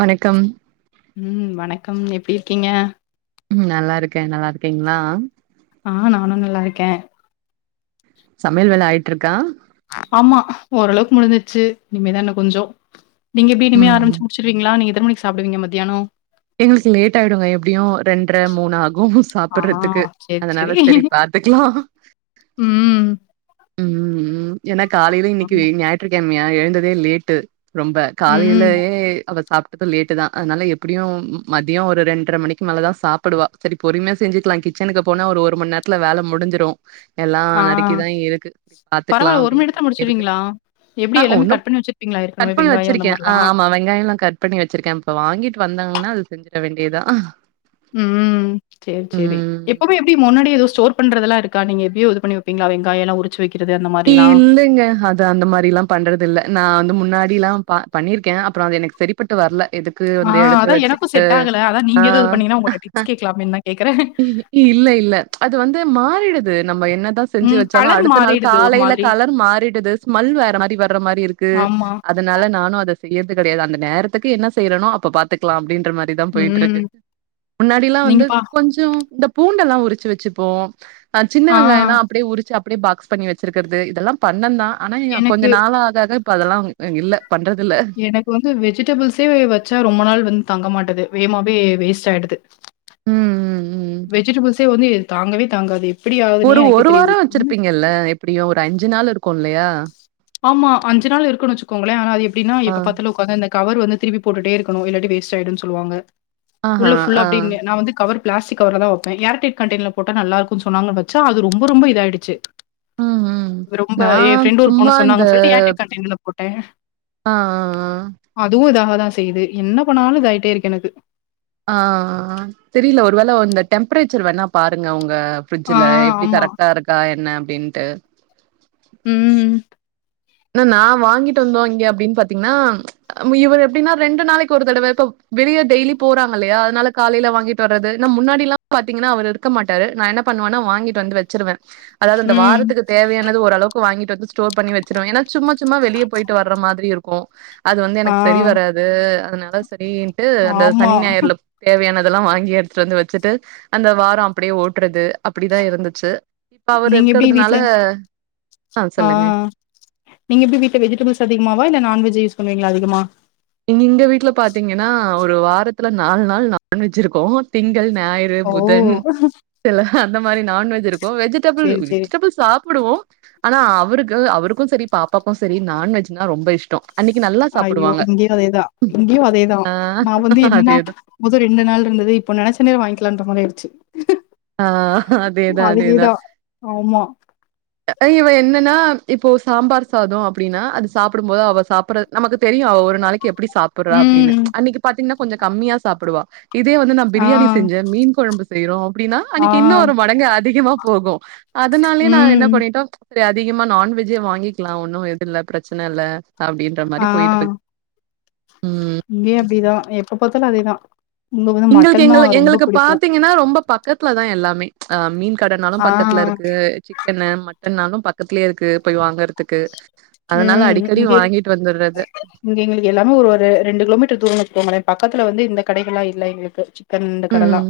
வணக்கம் ம் வணக்கம் எப்டிருக்கீங்க ம் நல்லாருக்கே நல்லாருக்கீங்ளா ஆ நானு நல்லாருக்கே சமைல் வேல ஆயிட்ருக்கா ஆமா ஓரளவுக் முடிஞ்சுருச்சு இனிமேதா இன்ன கொஞ்சோ நீங்க எப்டி இனிமே ம் ஆரம்ப்ச்சி முடிச்சிருவீங்ளா நீங்க த்தன் மணிக்கு சாப்புடுவீங்க மத்தியானோ ல்ஸ் லேட் ஆயிடுங்க எப்டியு ரெண்ட்ர மூணு ஆகூ ஆ சாப்புர்றதுக்கு சேரி சேரி அதனால செரி பாத் த்துக்லா ம் ம் ம் ஏன்னா காலையிலு இன்னிக்கு ஆமா. ஞாயிற்றுக்கமையா எழுந்ததே லேட்டு ரொம்ப ம் காலையிலயே அவ சாப்ட்டது லேட்டு தா அத்னால எப்டியு மதியோ ஒரு ரெண்ட்ர மணிக்கு மேல தா சாப்புடுவா செரி பொறுமையா செஞ்சுக்லா கிச்சனுக்கு போனா ஒரு ஒரு மணி நேத்துல வேல முடிஞ்சிரு எல்லா ஆ நறுக்கிதா இருக்கு பாத்துக்லா பரவால்ல ஒரு மணி அப்டின்ற நேரத்துல மாரி இருக்கு முடிச்சிருவீங்களா? எப்டி ஆ எல்லாமே கட் ஒன்னுப் பண்ணி வச்சிருப்பீங்களா கட் ஏற்கனவே பண்ணி வெங்காயோ அந்த வச்சிருக்கே ஆ மாரிலா? ஆமா வெங்காயல்லா கட் பண்ணி வச்சிருக்கே இப்ப வாங்கிட்டு வந்தாங்கனா இது செஞ்சிட வேண்டியதா ம் சேர் செரி ம் எப்பவ்மே எப்டி முன்னாடி எதோ ஸ்டோர் பண்றதெல்லாருக் க்கா நீங்க எப்டியோ இது பண்ணி வப்பீங்ளா வெங்காயலா உரிச்சு வெக் இல்லைங்க அது அந்த மாரில்லா பண்றதில்ல நான் முன்னாடில்லா ப பண்ணிருக்கே அப்றோ அது எனக் சரிபட்டு வர்ல எதுக்கு ஆ அந்த எடத்த அதா எனக்கு வச்சுக்கிட்டு செட் ஆகல அதா ஆ நீங்க எதுவு இது பண்ணீங்கன்னா உங்கள்ட்ட டிப்ஸ் கேக்கலாமேன்னு தா கேக்குறே. இல்லே இல்ல அத் து வந்து மாறிடுது நம்ம என்னதா செஞ்சு ம் வச்சாலு கலர் அடுத்த நாள் மாறிடுது ஒரு காலையில மாதிரி கலர் மாறிடுது ஸ்மல் வேற் ற மாரி வர மாரி இருக்கு ஆமா. அதனால நானு அத ஸ் செய்யற்து கெடையாது அந்த நேரத்துக்கு என்ன செய்றேனோ அப்ப பாத்துக்கலா அப்டின் ட்ற மாரி தா ம். போயிட்ருக்கு முன்னாடிலா நீங்க வந்து பா கொஞ்சோ இந்தப் பூண்டெல்லா உரிச்சு வச்சுப்போ ஆ சின்ன வெங்காயல்லா அப்டே உரிச்சு அப்டே பாக்ஸ் பண்ணி வச்சிர்க்கிறது இதெல்லா பண்ணேந்தா ஆனா கொஞ்ச எனக்கு நாள் ஆக ஆக இப்ப அதெல்லா ம் இல்ல பண்றதில்ல. எனக்கு வந்து வெஜிடபிள்ஸே வச்சா ரொம்ப நாள் வந்து தங்க மாட் டுது வேமாவே வேஸ்ட் ஆய்டுது ம் ம் ம். வெஜிடபிள்ஸே வந்து தாங்கவே தாங்காது இப் ஒரு ஒரு வாரோ வச்சிருப்பீங்கல்ல எப்டியு ஒரு அஞ்சு நாள் இருக்கூ இல்லையா ஆமா அஞ்சு நாள் இருக்கூனு வச்சுக்கோங்களே ஆனா அது எப்டினா ஆ. இப்ப பத்துல ஒக்காந்து அந்த கவர் வந்து திருப்பி போட்டுட்டே இருக்கணு இல்லாட்டி வேஸ்ட் ஆயிடுன் சொல்லுவாங்க ஆஹா. உள்ள ஃபுல்லா ஆ. அப்டின்னு நா கவர் பிளாஸ்டிக் கவர்ல தா வெப்பே ஏர் டைட் கண்டைனர்ல போட்டா நல்லார்க்கூன் சொன்னாங்க வச்சா அது ரொம்ப ரொம்ப இதாயிடுச்சு ம் ம். ரொம்ப ஏ நான் ஃப்ரெண்டு ஒரு சும்மா பொண்ணு இந்த சொன்னாங்கன் சொல்லிட்டு ஏர்டையிட் கண்டைன்ல போட்டே ஆ ஆ ஆ நா செய்து என்ன பண்ணாலு இதாயிட்டேருக்கு எனக்கு ஆ ஆ ஆ தெரில ஒரு வேள இந்த டெம்பரேச்சர் வேணா பாருங்க உங் க ஆ ஃப்ரிட்ஜுல எப்டி ஆமா. கரெக்டா இருக்கா என்ன அப்டின்ட்டு ம் ல நா வாங்கிட்டு வந்தோ இங்க அப்டின் பாத்தீங்னா மி இவர் எப்டின்னா ரெண்டு நாளைக்கு ஒரு தடவ இப்ப வெளில டெய்லி போறாங்கல்லயா அத்னால காலில வாங்கிட்டு வர்றது ஏனா முன்னாடில்லா பாத்தீங்னா அவரு இருக்க மாட்டாரு நா என்ன பண்வேனா வாங்கிட்டு வந்து வச்சுருவே அதாது இந்த ம். வாரத்துக்கு தேவையானது ஓரளவுக்கு வாங்கிட்டு வந்து ஸ்டோர் பண்ணி வச்சுருவே ஏனா சும்மா சும்மா வெளிய போய்ட்டு வர்ற மாத்ரி இருக்கு அது வந்து ஆ எனக்கு செரி வராது அதனால செரின்ட்டு அந்த ஆமா. சனி ஞாயிறுலப் தேவையானத் துலா வாங்கி எடுத்துட்டு வந்து வச்சுட்டு அந்த வாரோ அப்டியே ஓட்டுறது அப்டிதா இருந்துச்சு இப்ப அவரு நீங்க எப்டி இருக்கற்துனால வீட்ல ஆ சொல்லுங்க நீங்க எப்டி வீட்ட வெஜிடபிள்ஸ் அதிகமாவா இல்ல நான்வெஜ் யூஸ் பண்ணுவீங்ளா அதிகமா இங் இங்க வீட்ல பாத்தீங்கன்னா ஒரு வாரத்துல நால் நாள் நான்வெஜ் இருக்கூ திங் கள் ஞாயிறு ஓ! புதன் எலா அந்த மாரி நான்வெஜ் இருக்கூ வெஜிடபிள் சரி, சரி. வெஜிடபிள் சாப்புடுவோ ஆனா அவருக்கு அவருக்கூ செரி பாப்பாக்கூ செரி நான்வெஜ்னா ரொம்ப இஷ்டோ அன்னிக்கு நல்லா சாப்புடுவாங்க அதேதா இங்கயு அதேதா ஆ நா வந்து என்னன்னா அதேதா முதல் ரெண்டு நாள் இருந்தது இப்ப நெனச்சோனே வாங்கிக்லான்ட்ற மலேர்ச்சு ஆ அதேதா அதேதா அதேதான். ஆமா. அ இவ என் னன்னா இப்போ சாம்பார் சாதோ அப்டினா அது சாப்டும்போது அவ சாப்ற நமக்கு தெரியு அவ ஒ நாளைக்கு எப்டி சாப்புர்றா ம். அப்டினு அன்னிக்கு பாத்தீங்னா கொஞ்சோ கம்மியா சாப்புடுவா இதே வந்து நா ஆ, பிரியாணி செஞ்சே மீன் கொழம்பு செய்றோ அப்டின்னா ஆ. அன்னிக்கு இன்னொரு மடங்கு அதிகமா போகூ அதுனாலயே நா என்ன ம். பண்ணிட்டோ செரி அதிகமா நான்வெஜ்ஜே வாங்கிக்லா ஒன்னூ எது இல்ல ப்ரச்சன இல்ல அப்டின்ற ஆ மாரி போயிட்ருக்கு ம் இங்கேயு அப்டிதா எப்ப பாத்தாலு அதேதா எங்ளுக்கு எங்கள எங்களுக்கு பாத்தீங்கனா ரொம்ப பக்கத் துல தா எல்லாமே அ மீன் கடனாலு ஆ பக்கத்துல இருக்கு சிக்கனு மட் டன்னாலு பக்கத்துலயே இருக்கு போய் வாங்கற்துக்கு அதனால ம் அடிக்கடி இங்க வாங்கிட்டு வந்துர்றது இங்க எங்ளுக்கு எல்லாமே ஒரு ரெண்டு கிலோமீட்டர் தூரோ இருக்கூ மேடம் பக்கத்துல வந்து இந்த கடைகள்ல்லா இல்ல எங்ளுக்கு சிக்கன் இந்த கடல்லா ம்.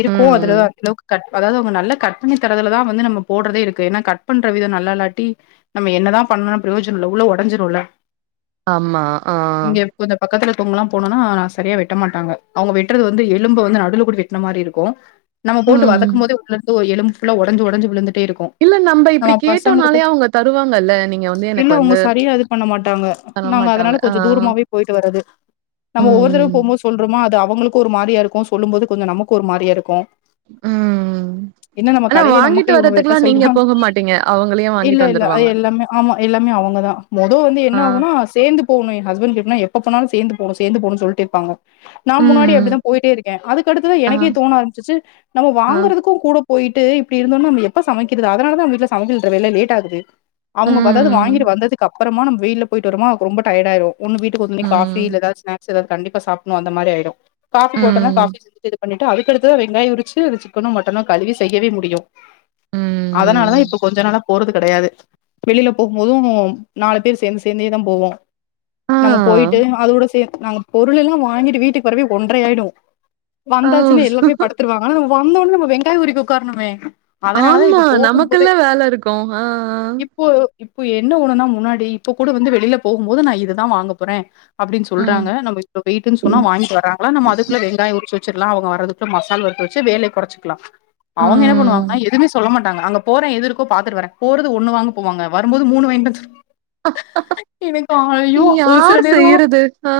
இருக்கூ ம், ம். அதுலலா கிலோவுக்கு கட் அதாவ்து அவுங்க நல்ல கட் பண்ணி தரதுலதா வந்து நம்ம போட்றதே இருக்கு ஏனா கட் பண்ற விதோ நல்லா இல்லாட்டி நம்ம என்னதா பண்ணா பிரயோஜன இல்ல உள்ள ஒடஞ்சுருல்ல ஆமா ஆ பொங்லா போனோனா செரியா வெட்ட மாட்டாங்க அவுங்க வெட்றது வந்து எலும்ப வந்து நடுல கூடி வெட்ன மாரி இருக்கூ நம்ம போட்டு ம். வதக்கும் போதே உள்ளருந்து எலும்பு ஃபுல்லா ஒடஞ்சு ஒடஞ்சு விழுந்துட்டே இருக்கூ இல்ல நம்ப இப்டி நம்ம பசங்களுக்கு கேட்டோம்னாலே அவங்க தருவாங்கல்ல. நீங்க வந்து எனக்கு இல்லவுங்க வந்து சரியா இது பண்ண மாட்டாங்க நாங்க தரமாட்டாங்க. அதனால ஆ. கொஞ்சோ தூரமாவே போய்ட்டு வறது நம்ம ஒவ்வொரு தரவ ம், போம்போது சொல்றோமா அது அவுங்ளுக்கு ஒரு மாரியா இருக்கூ சொல்லும் போது கொஞ்சோ நமக்கூ ஒரு மாரியா இருக்கூ ம். என்னா நம்ம ஆனா கடையிலே வாங்கிட்டு நமக்கே இவ்னோ வெட்ட வர்றதுக்குலாம் நீங்க சொல்றா போக மாட்டீங்க. அவங்களே வாங்கிட்டு இல்ல ல அது வந்துருவாங்க. எல்லாமே ஆமா எல்லாமே அவுங்கதா மொத வந்து ஆ. என்ன ஆவுனா சேந்து போவுமே ஹஸ்பண்ட்கெப்னா எப்ப போனாலு சேந்து போணு சேந்து போணுன் சொல்லிட்டேருப்பாங்க நா முன்னாடி அப்டிதா ம். போய்ட்டே இருக்கே அதுக்கடுத்துதா ஆ, எனக்கே தோண ஆரம்ப்சிச்சு நம்ம ஆ. வாங்குறதுக்கு கூட போயிட்டு இப்டி இருந்தோன்னா நம்ம எப்ப சமைக்றது அதனாலதா வீட்ல சமைக்குல்ற வேல லேட் ஆகுது அவுங்க வதது வாங்கிட்டு ம், வந்ததுக்கப்றோமா நம்ம வெயில்ல போய்ட்டு வரோமா ரொம்ப டயடாயிரு ஒன்னு வீட்டுக்கு ஒன்னி காஃபி ம், இல்ல எதாது ஸ்னாக்ஸு எதாது கண்டிப்பா சாப்டுன் வந்த மாரி ஆயிரு காஃபி போட்டன்னா காஃபி ம், செஞ்சுட்டு பண்ணிட்டு அதுக்கத்ததா வெங்காய் உரிச்சு அது சிக்கனோ மட்டனோ கழுவி செய்யவே முடியு அதனாலதா இப்ப ம். கொஞ்ச நாளா போறது கெடயாது வெளியில போகும் போது நாலு பேரு சேந்து சேந்தேதா போவோ ஆ. நம்ம போய்ட்டு அதோட சே நாங்க பொருள் எல்லா வாங்கிட்டு வீட்டுக்கு வறவே ஒன்ட்ரை ஆயிடு ஓ! வந்தாச்சுனா எல்லாமே படுத்துருவாங்க ஆனா நம்ம வந்தோன்ன நம்ம வெங்காயோ உரிக்க ஒக்கார்னுமே ஆமா நமக்குல்ல வேலருக்கூ ஆ போ இப்ப என்ன ஒன்னுனா முன்னாடி இப்ப கூட வந்து வெளியில போகு போது நா இததா வாங்க போறே அப்டின் ஆ. ம், சொல்டாங்க நம்ம இப்ப வெய்ட்டுன் சொன்னா வாங்கிட்டு வராங்களா நம்ம அதுக்குள்ள வெங்காயோ உரிச்சு சுர்லா அவங்க வரதுகுள் மசால் வறுத்து வச்சு வேலே கொறச்சசுக்லா அவுங்க என்ன ம். பண்ணுவாங்க எதுமே சொல்ல மாட் டாங்க அங்க போறே எது இருக்கோ பாத்துட்டு வரே போறது ஒன்னு வாங்க போவாங்க வரும்போது மூணு வாய்ன்ட்டு வந்துரு எனக்கு அவங்களயோ ஒரு சில யார் நேரோ செய்யறது ஆ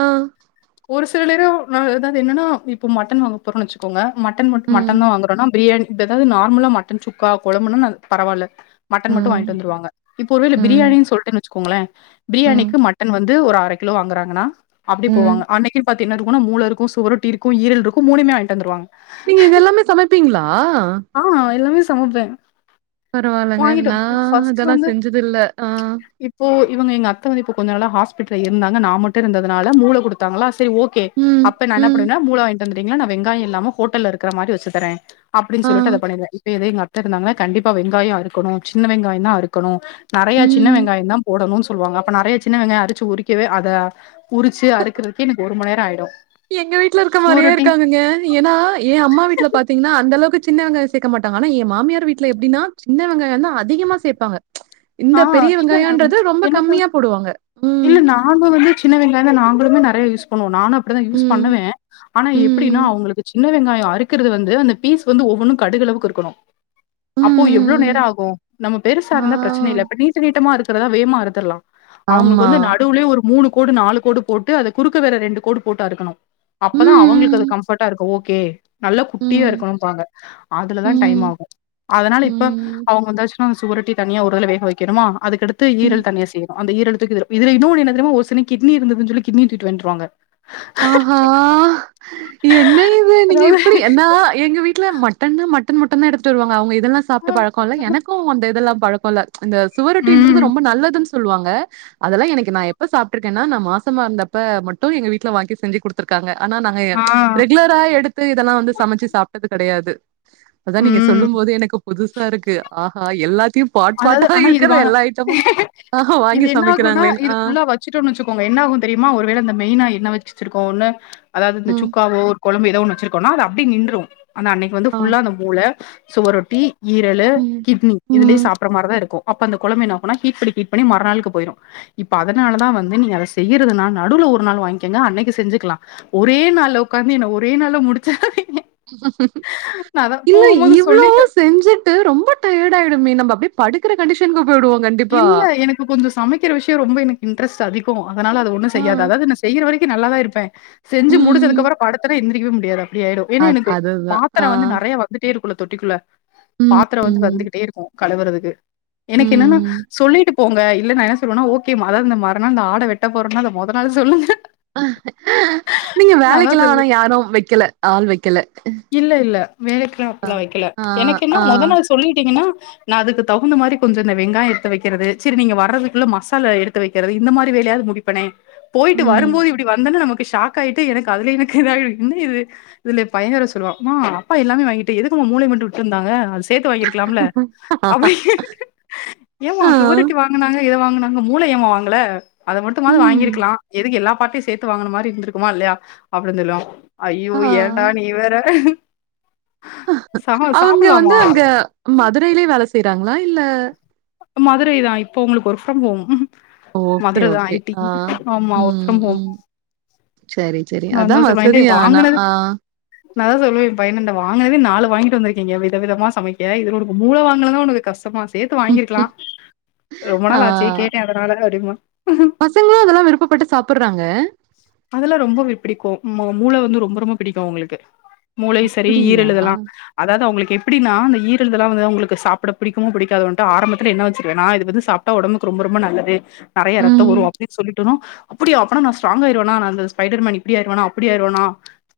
ஒரு சில நேரோ நா ஏதாவது என்னன்னா இப்போ மட்டன் வாங்க போறோன்னு வச்சுக்கோங்க மட்டன் மட்டு ம் மட்டன் தா வாங்குறோனா பிரியாணி இப்ப ஏதாவது நார்மலா மட்டன் சுக்கா குழம்புன்னா பரவால மட்டன் மட்டு ம் வாங்கிட்டு வந்துருவாங்க இப்போ ஒருவேல ம் பிரியாணினு சொல்டே வச்சுக்கோங்களே ம் பிரியாணிக்கு மட்டன் வந்து ஒரு அர கிலோ வாங்குராங்கன்னா அப்டி ம் போவாங்க அன்னைக்கினு பாத் து மூள இருக்கு சுவரொட்டி இருக்கு ஈரல் ருக்கு மூணுமே வாங்கிட்டு வந்துருவாங்க நீங்க இதெல்லாமே சமைப்பீங்களா சமப்பே பரவால்லங்க நா ஃபர்ஸ்ட் இதெல்லா வந்து செஞ்சதில்ல. ஆ இப்போ இவங்க எங்க அத்த வந்து இப்போ கொஞ்ச நாளா ஹா ஹஸ்பிட்டல் இருந்தாங்க நா மட்டு இருந்ததுனால மூள குடுத்தாங்களா செரி ஓகே ம் அப்ப நாஎன்ன ம் பண்ணுவேனா மூள வாங் தந்துட்டீங்கனா நா வெங்காயோ இல்லாம ஹோட்டல இருக்குற மாரி வச்சு தரே அப்டினு ஆ சொல்லிட்டு அத பண்ணிருவே இப்போ இதே எங்க அத்த இருந்தாங்கனா கண்டிப்பா வெங்காயோ அருக்கனோ சின்ன வெங்காய தா அருக்கணு நெறைய சின்ன ம் வெங்காய தா போடணு சொல் சொல்லுவாங்க அப்ப நெறைய சின்ன வெங்க அரிச்சு உரிக்கவே அத உரிச்சு அறுக்கிறதுக்கே எனக்கு ஒரு மணி நேரோ ஆயிடோ எங்க வீட்ல இருக்க மாரியே இருக்காங்கங்க ஏன்னா எ அம்மா வீட்ல பாத்தீங்கன்னா அந்த அளவுக்கு சின்ன வெங்காயோ சேக்க மாட்டாங்க ஆனா எ மாமியார் வீட்ல எப்டினா சின்ன வெங்காயோதா அதிகமா சேப்பாங்க இந்த ஆஹ் பெரிய இல்ல வெங்காயன்றது ரொம்ப எனக்கு கம்மியா போடுவாங்க. ம் இல்ல நாங்க வந்து சின்ன வெங்காய தா நாங்களுமே நெ றையா யூஸ் பண்ணுவோ நானு அப்டிதா யூஸ் ம் பண்ணுவே ஆனா ம் எப்டினா ம் அவங்களுக்கு சின்ன வெங்காயோ அரிப் க்கிறது வந்து அந்த பீஸ் வந்து ஒவ்வொன்னு கடுகளவுக்கு இருக்கணு ம் அப்போ எவ்ளோ ம் ம் நேரோ ஆகு நம்ம பெருசா ஆ இருந்தா பிரச்சன இல் இப்ப நீட்ட நீட்டமா இருக்குறதா வேமா அரு த்தலா அவுங்களுக்கு ஆமா. வந்து நடுவுலேயு ஒரு மூணு கோடு நாலு கோடு போட்டு அது குறுக்க வேற ரெண்டு கோடு போட்டு அருக்கணு ம் அப்பதா அவங்களுக்கு ம் அது கம்ஃப்ட்டா இருக்கு ஓக் கே நல்ல ம் குட்டிய இருக்கணும்பாங்க அதுலதா டைம் ம் ஆகு அதனால இப்ப ம் அவங்க வந்தாச்சுன்னா சுவரோட்டி தண்ணியா ஒருஇதுல வேக வைக்கணுமா அதுக்கடுத்து ம் ஈரல் தண்ணியா செய்யுனு அந்த ஈரல தூக்கி இதுல இன்னொன்னு என்ன தெரிம ஒரு சின்ன கிட்னி இருந்துதுனு சொல்லி கிட்னி தூட்று வந்துருவாங்க ஆஹஹா என்ன இது நீங்க அதாவது இப்பிடி ஏன்னா எங்க வீட்ல மட்டன்னா மட்டன் மட்டு தா எடுத்துட்டு வருவாங்க அவுங்க இதெல்லா சாப்டு பழக்கோ இல்ல எனக்கோ அந்த இதெல்லா பழக்கோ இல்ல அந்த சுவரொட்டன்றது ம் ரொம்ப நல்லதுன்ன சொ சொல்வாங்க அதெல்லா எனக்கு நா எப்ப சாப்ட்ருக்கேனா நா மாசமா இருந்தப்ப மட்டோ எங்க வீட் வீட்ல வாங்கி செஞ்சு குடுத்துருக்காங்க ஆனா நாங்க ஆ ரெகுலர எடுத்து இதெல்லா வந்து சமைச்சு சாப்டது கெடையாது அதா நீங்க ம் சொல்லும் போதே எனக்கு புதுசா இருக்கு ஆஹா எல்லாத் அதாவது ஆனா இது வா ஆஹா இது வாங்கி என்ன ஆகுனா சமைக்கிறாங்களேன்னு இது ஆ புல்லா வச்சுடோன்னு வச்சுக்கோங்க என்ன ஆகு தெரியுமா ஒரு வேள அந்த மெய்னா என்ன வச் சுருக்கோனு அதாவது இந்த ம் சுக்காவோ ஒரு குழம்பு ஏதோ வச்சிருக்கோனா அது அப்டியே நின்று ஆனா அன்னைக்கு வந்து ஆ ஃபுல்லா அந்த மூள சுவரொட்டி ஈரலு ம் கிட்னி இதுலே ம் சாப் தா இருக்கு அப்ப அந்த குழம்பு என்ன ஆகும்னா ஹீட் பண்ணி ஹீட் பண்ணி மறநாளுக்கு போயிரு இப்ப அதனால தா வந்து நீங்க அத செய்றதுனால நடுவுல ஒரு நாள் வாங்கங்க அன்னைக்கு செஞ்சுக்கலா ஒரே நாள்ள உட்காந்து என் ஒரே நாள்ள முடிச்சிறாதீங் இல்ல போகும்போது இவ்ளோ சொல்லிட்டே செஞ்சிட்டு ரொம்ப டயடு ஆயிடுமே நம்மப் அப்டியே படுக்குற கண்டிஷனுக்கு போயிடுவோ கண்டிப்பா இல்ல. எனக்கு கொஞ்சம் சமைக்கிற விஷயோ ரொம்ப எனக்கு இன்ட்ரெஸ் அதிகோ அதனால அது ஒன்னு ஆ செய்யாத அதாவது நா செய்யற வரைக்கு நல்லாதா இருப்பே செஞ்சு ம் முடிச்சதுக்கப்பறோ படுத்தனா எந்திரிக்கவே முடியாது அப்டி ஆயிடோ ஏன்னா அது எனக்கு அதுதான் ஆ பாத்ரோ வந்து நெறைய வந்துட்டே இருக்குல தொட்டிக்குள்ள ம் பாத்ரோ வந்து ம் வந்துகிட்டே இருக்கு கழுவுறதுக்கு எனக்கு என்னன்னா ம் சொல்லிட்டு போங்க இல்லனா நா என்ன சொல்வேனா ஓகே அத இந் மற நாள் இந்த ஆட வெட்ட போறேன்ன அத முத நாள் சொல்லுங்க நீங்க நான் அதான் வேலைக்கெல்லா சொல்லுவேன். ஆனா யாரோ வெக்கல ஆள் வெக்கல ஆ வெக்கல எனக்கு என்ன ஆ முத நாள் சொல்லிட்டீங்கன்னா நா அதுக்கு தகுந்த மாரி கொஞ்சோ இந்த வெங்காயத் த வெக்கிறது சேரி நீங்க வர்றதுக்குள்ள மசாலா எடுத்து வைக்கிறது இந்த மாரி வேலையாவது முடிப்பேனே போயிட்டு ம் வரும்போது இப்டி வந்தன நமக் ஷாக் ஆயிட்டு எனக்கு அதுல எனக்கு இத ஆயிரு என்ன இது இதுல பைய வேற சொல்லுவா அப்பா எல்லாமே வாங்கிட்டு எதுக்கு மா மூளய மட்டு விட்டுருந்தாங்க அது சேத்து வாங்கிருக்கலாம்ல அப்டினு ஏமா ஆ சுவரொட்டி வாங்னாங்க இத வாங்னாங்க மூள ஏமா வாங்கல அது மட்டும்மாது ம் வாங்கிருக்கலா எதுக்கு எல்லா பாட்டிஸ் சேத்து வாங்ன மாரி இருந்திருக்குமா இல்லையா அப்டி சொல்லுவா ஐயோ ஆ ஏண்டா நீ வேற சா அவங்க சாப்டலாமா வந்து அங்க மதுரயிலே வேல செய்யறாங்களா இல்ல மதுரைதான் இப்ப அவங்களுக்கு ஒர்க் ஃப்ரம் ஹோம் ஓகே மதுரதா ஓகே ஐ டி ஆ ஆமா ஒர்க் ம் ஃப்ரம் ஹோம் ம் சரி சரி அதா நந்தோஷமாய்ண்டி வசதி ஆனா வாங்கனது ஆ நா தா சொல்லுவே எ பையன்ட வாங்கினதே நாலு வாங்கிட்டு வந்துருகீங்க விதவிதமா சமைக்க இதுல உனக்கு மூள வாங்கலானா தா உனக்கு கஷ்டமா சேத்து வாங்கிருக்கலா ரொம்ப நாள் ஆச்சு ஆ கேட்டே அதனால அப்டிம்பா பசங்களு அதெல்லா விருப்பப்பட்டு சாப்டுறாங்க கும் மூள வந்து ரொம்ப ரொம்ப பிடிக்கு அவங்களுக்கு மூளையும் செரி அப்டியா ஈரலு இதுதெல்லா அதாவது அவங்களுக்கு எப்டினா அந்த ஈரல் இதுல வந்து அவங்களுக்கு சாப்ட பிடிக்குமோ புடிக்காதோன்டு ஆரம்பத்துல என்ன வச்சிக்குவேனா இது இது சாப்ட உடம்புக்கு ரொம் ரொம்ப ரொம்ப நல்லது நெறையா ரத்தோ ம் ஊறு அப்டின்னு சொல்லிட்டோன அப்டியா நா ஸ்ட்ராங் ஆயிருவேனா ஸ்பைடர் மேன் இப் இப்டி ஆயிருவனோ அப்பிடி ஆயிருவனோ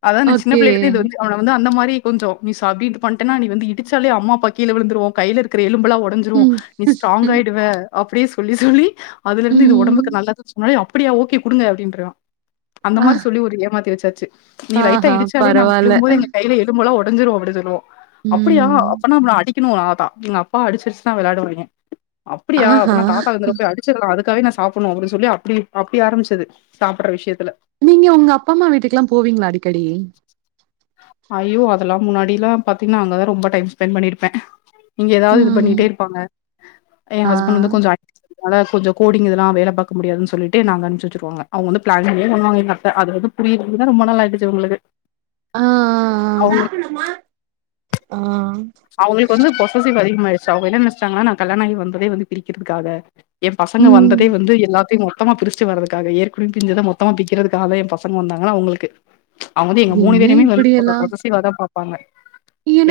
அதான் நா சின்ன ஓகே பிள்ளைல இருந்து இது வந்து அவன வந்து அந்த மா ரி கொஞ்சோ நீ சாபித் பண்ட்டன நீ வந்து இடிச்சாலே அம்மா அப்பா கீழ விழுந்துருவோ கையில இருக்கற எலும்பெல்லா உடஞ்சுரு ம் நீ ஸ்டராங் ம் ஆயிடுவ அப்டியே சொல்லி சொல்லி அதுல இருந்து இது ம் உடம்புக்கு நல்லது சொன்னாலே அப் அப்டியா ஓகே குடுங்க அப்டின்ருவா அந்த ஆ மாரி சொல்லி ஒரு ஏமாத்தி வச்சாச்சு நீ லைட்டா ஆஹா இடிச்சாலே நாங்க பரவால்ல விழும்போது எங்க கையில எழும்பு எல்லா உட டஞ்சுரு அப்டி சொல்லுவோ அப்டியா ம் அப்பனா நா அடிக்கணு அதான் எங்க அப்பாவ அடிச்சிசடிச்சு தா வெளாடுவாங்கே அப்டியா ஆஹா அப்பனா தாத்தா இந்த தரவா போய் அடிச்சர்லா அது க்காகவே நா சாப்டணு அப்டின்னு சொல்லி அப்டி அப்டி ஆரம்பிச்சது சாப்டுற விஷயத்துல நீங்க உங்க அப்பா அம்மா வீட்டுக்கெல்லா போவீங்களா அடிக்கடி ஐயோ அதெல்லா முன்னாடில்லா பாத்தீங்கன்னா அங்கதா ரொம்ப டைம் ஸ்பெண்ட் பண்ணிருப்பே இங்க ஏதாவது இது ம் பண்ணிட்டே இருப்பாங்க என் ஆ ஹஸ்பண்ட் வந்து கொஞ்சோ அ அத கொஞ்சோ கோடிங் இதல்லா வேல பாக்க முடியாதுன்னு சொல்லிட்டு என்ன அங்க அனுப்பிச்சு வச்சுருவாங்க அவங்க பிளான் பண்ணியே பண்ணுவாங்க எங்க அத்த அத வந்து புரியறதுக்குதா தா ரொம்ப நாள் ஆயிடுச்சு உங்களுக்கு ஆஹ் ஆஹ் ஆஹ் ஆஹ் அவங்களுக்கு வந்து பொசசிவ் அதிகமாயிடுச்சு அவங்க என்ன நெனச்சிட்டாங்கன்னா நா கல்யாணயாகி வந்ததே வந்து பிரிக்கிறதுக்காக எ பசங்க ம் வந்ததே வந்து எல்லாத்தையு மொத் தமா பிரிச்சுட்டு வரதுக்காக ஏற்கனே பிரிஞ்சத மொத்தமா பிரிக்கிறதுக்காக தா எ பசங்க வந்தாங்கனா அவங்களுக்கு ச் அவங்க வந்து எங்க மூணு என்ன பேருமே வந்து கொஞ்சோ இப்டியெல்லா பொசசிவ்வாதா பாப்பாங்க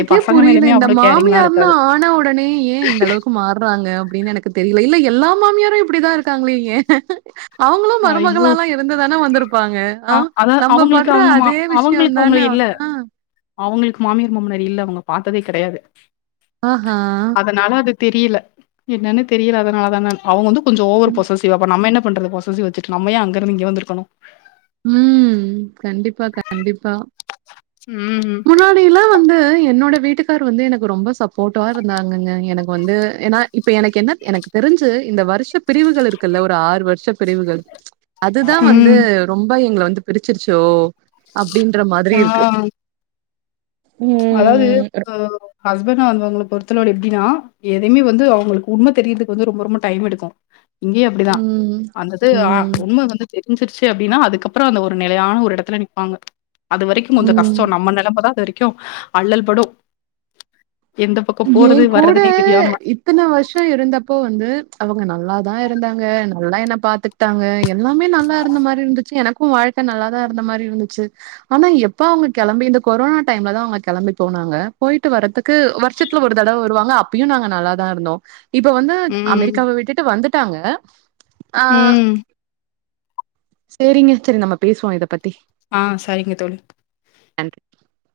எ பசங்க புரியல் மேலயுமே இந்த அவ்ளோ கேரிங்லா மாமியார்ன்ன இருக்காது ஆன உடனே ஏன் இந்த அளவுக்கு மாறுறாங்க அப்டின்னு எனக்கு தெரியல இல்ல என் எல்லா மாமியாரு இப்டிதா இருக்காங்களே ஏ அவங்களு ஐயோ மருமகளாலா இருந்துதானே வந்திருப்பாங்க அ ஆஹ் அதா நம்ம அவங்களுக்கு படுற அவங்க மா அதே அவங்களுக்கு அவங்க விஷ்யோதானே இல்ல ஆமா அவங்களுக்கு மாமியார் மாமனார் இல்ல அவங்க பாத்ததே கெடயாது அ ஆஹ தெரியல என்னன்னு தெரியல அதனால தானா அவங்க வந்து கொஞ்சோ ஓவர் ம் பொசசிவ் அப்போ நம்ம என்ன பண்றது பொச சிவ் வச்சுட்டு நம்ம ஏன் அங்கிருந்து இங்க வந்துருக்கணு ம் கண்டிப்பா கண்டிப்பா ம் முன்னாடில்லா வந்து என்னோட வீட்டுக்கார் வந்து எனக்கு ரொம்ப சப் போட்டாவா இருந்தாங்கன்னு எனக் இப்ப வந்து ஏன்னா இப்ப எனக்கு என்ன எனக்கு தெரிஞ்சு இந்த வருஷ பிரிவுகள் இருக்குல்ல ஒரு ஆறு வருஷ பிரிவுகள் அதுதா வந்து ம் ரொம்ப எங்கள வந்து பிரிச்சிருச்சோ அப்டின்ற மாதிரி இருக்கு ஆ அதாவது ம் அ ஹஸ்பண்ட் அவங் அவங்கள பொருத்தளவுல எப் டினா எதுமே வந்து அவங்களுக்கு உண்ம தெரியிறதுக்கு வந்து ரொம்ப ரொம்ப டைம் எடுக்கு இங்கேயு அப்டிதா ம் வந்துட்டு ஆ ம் உண்ம வந்து தெரி ஞ்சிருச்சு அப்டின்னா அதுக்கப்பறோ அந்த ஒரு நிலையான ஒரு இடத்துல நிப்பாங்க அது வரைக்கியு கொஞ்சோ ம் கஷ்டோ நம்ம நிலமதா அது வரைக்கியு அள்ளல்படு ஏ கூட இத்தன வருஷோ இருந்தப்போ வந்து அவங்க நல்லா தா இருந்தாங்க நல்லா என்ன பாத்துட்டாங்க எல்லாமே நல்லா இருந்த மாரி இருந்துச்சு எனக்கு ம் வாழ்க்க நல்லாதா இருந்த மாரி இருந்துச்சு ஆனா எப்ப அவங்க கெளம்பி இந்த கொரோனா டைம்ல தா அவங்க கெளம்பி போனாங் னாங்க போயிட்டு வர்றதுக்கு வரு ஷத்துல ஒரு தடவ வருவாங்க அப்பயு நாங்க நல்லா தா இருந்தோ இப்ப வந்து ம், அமெரிக்காவ விட்டுட்டு வந்துட் டாங்க ஆ ம். சேரிங்க செரி நம்ம பேசுவோ இதப் பத் ஆ சரிங்க தோழி நன்றி.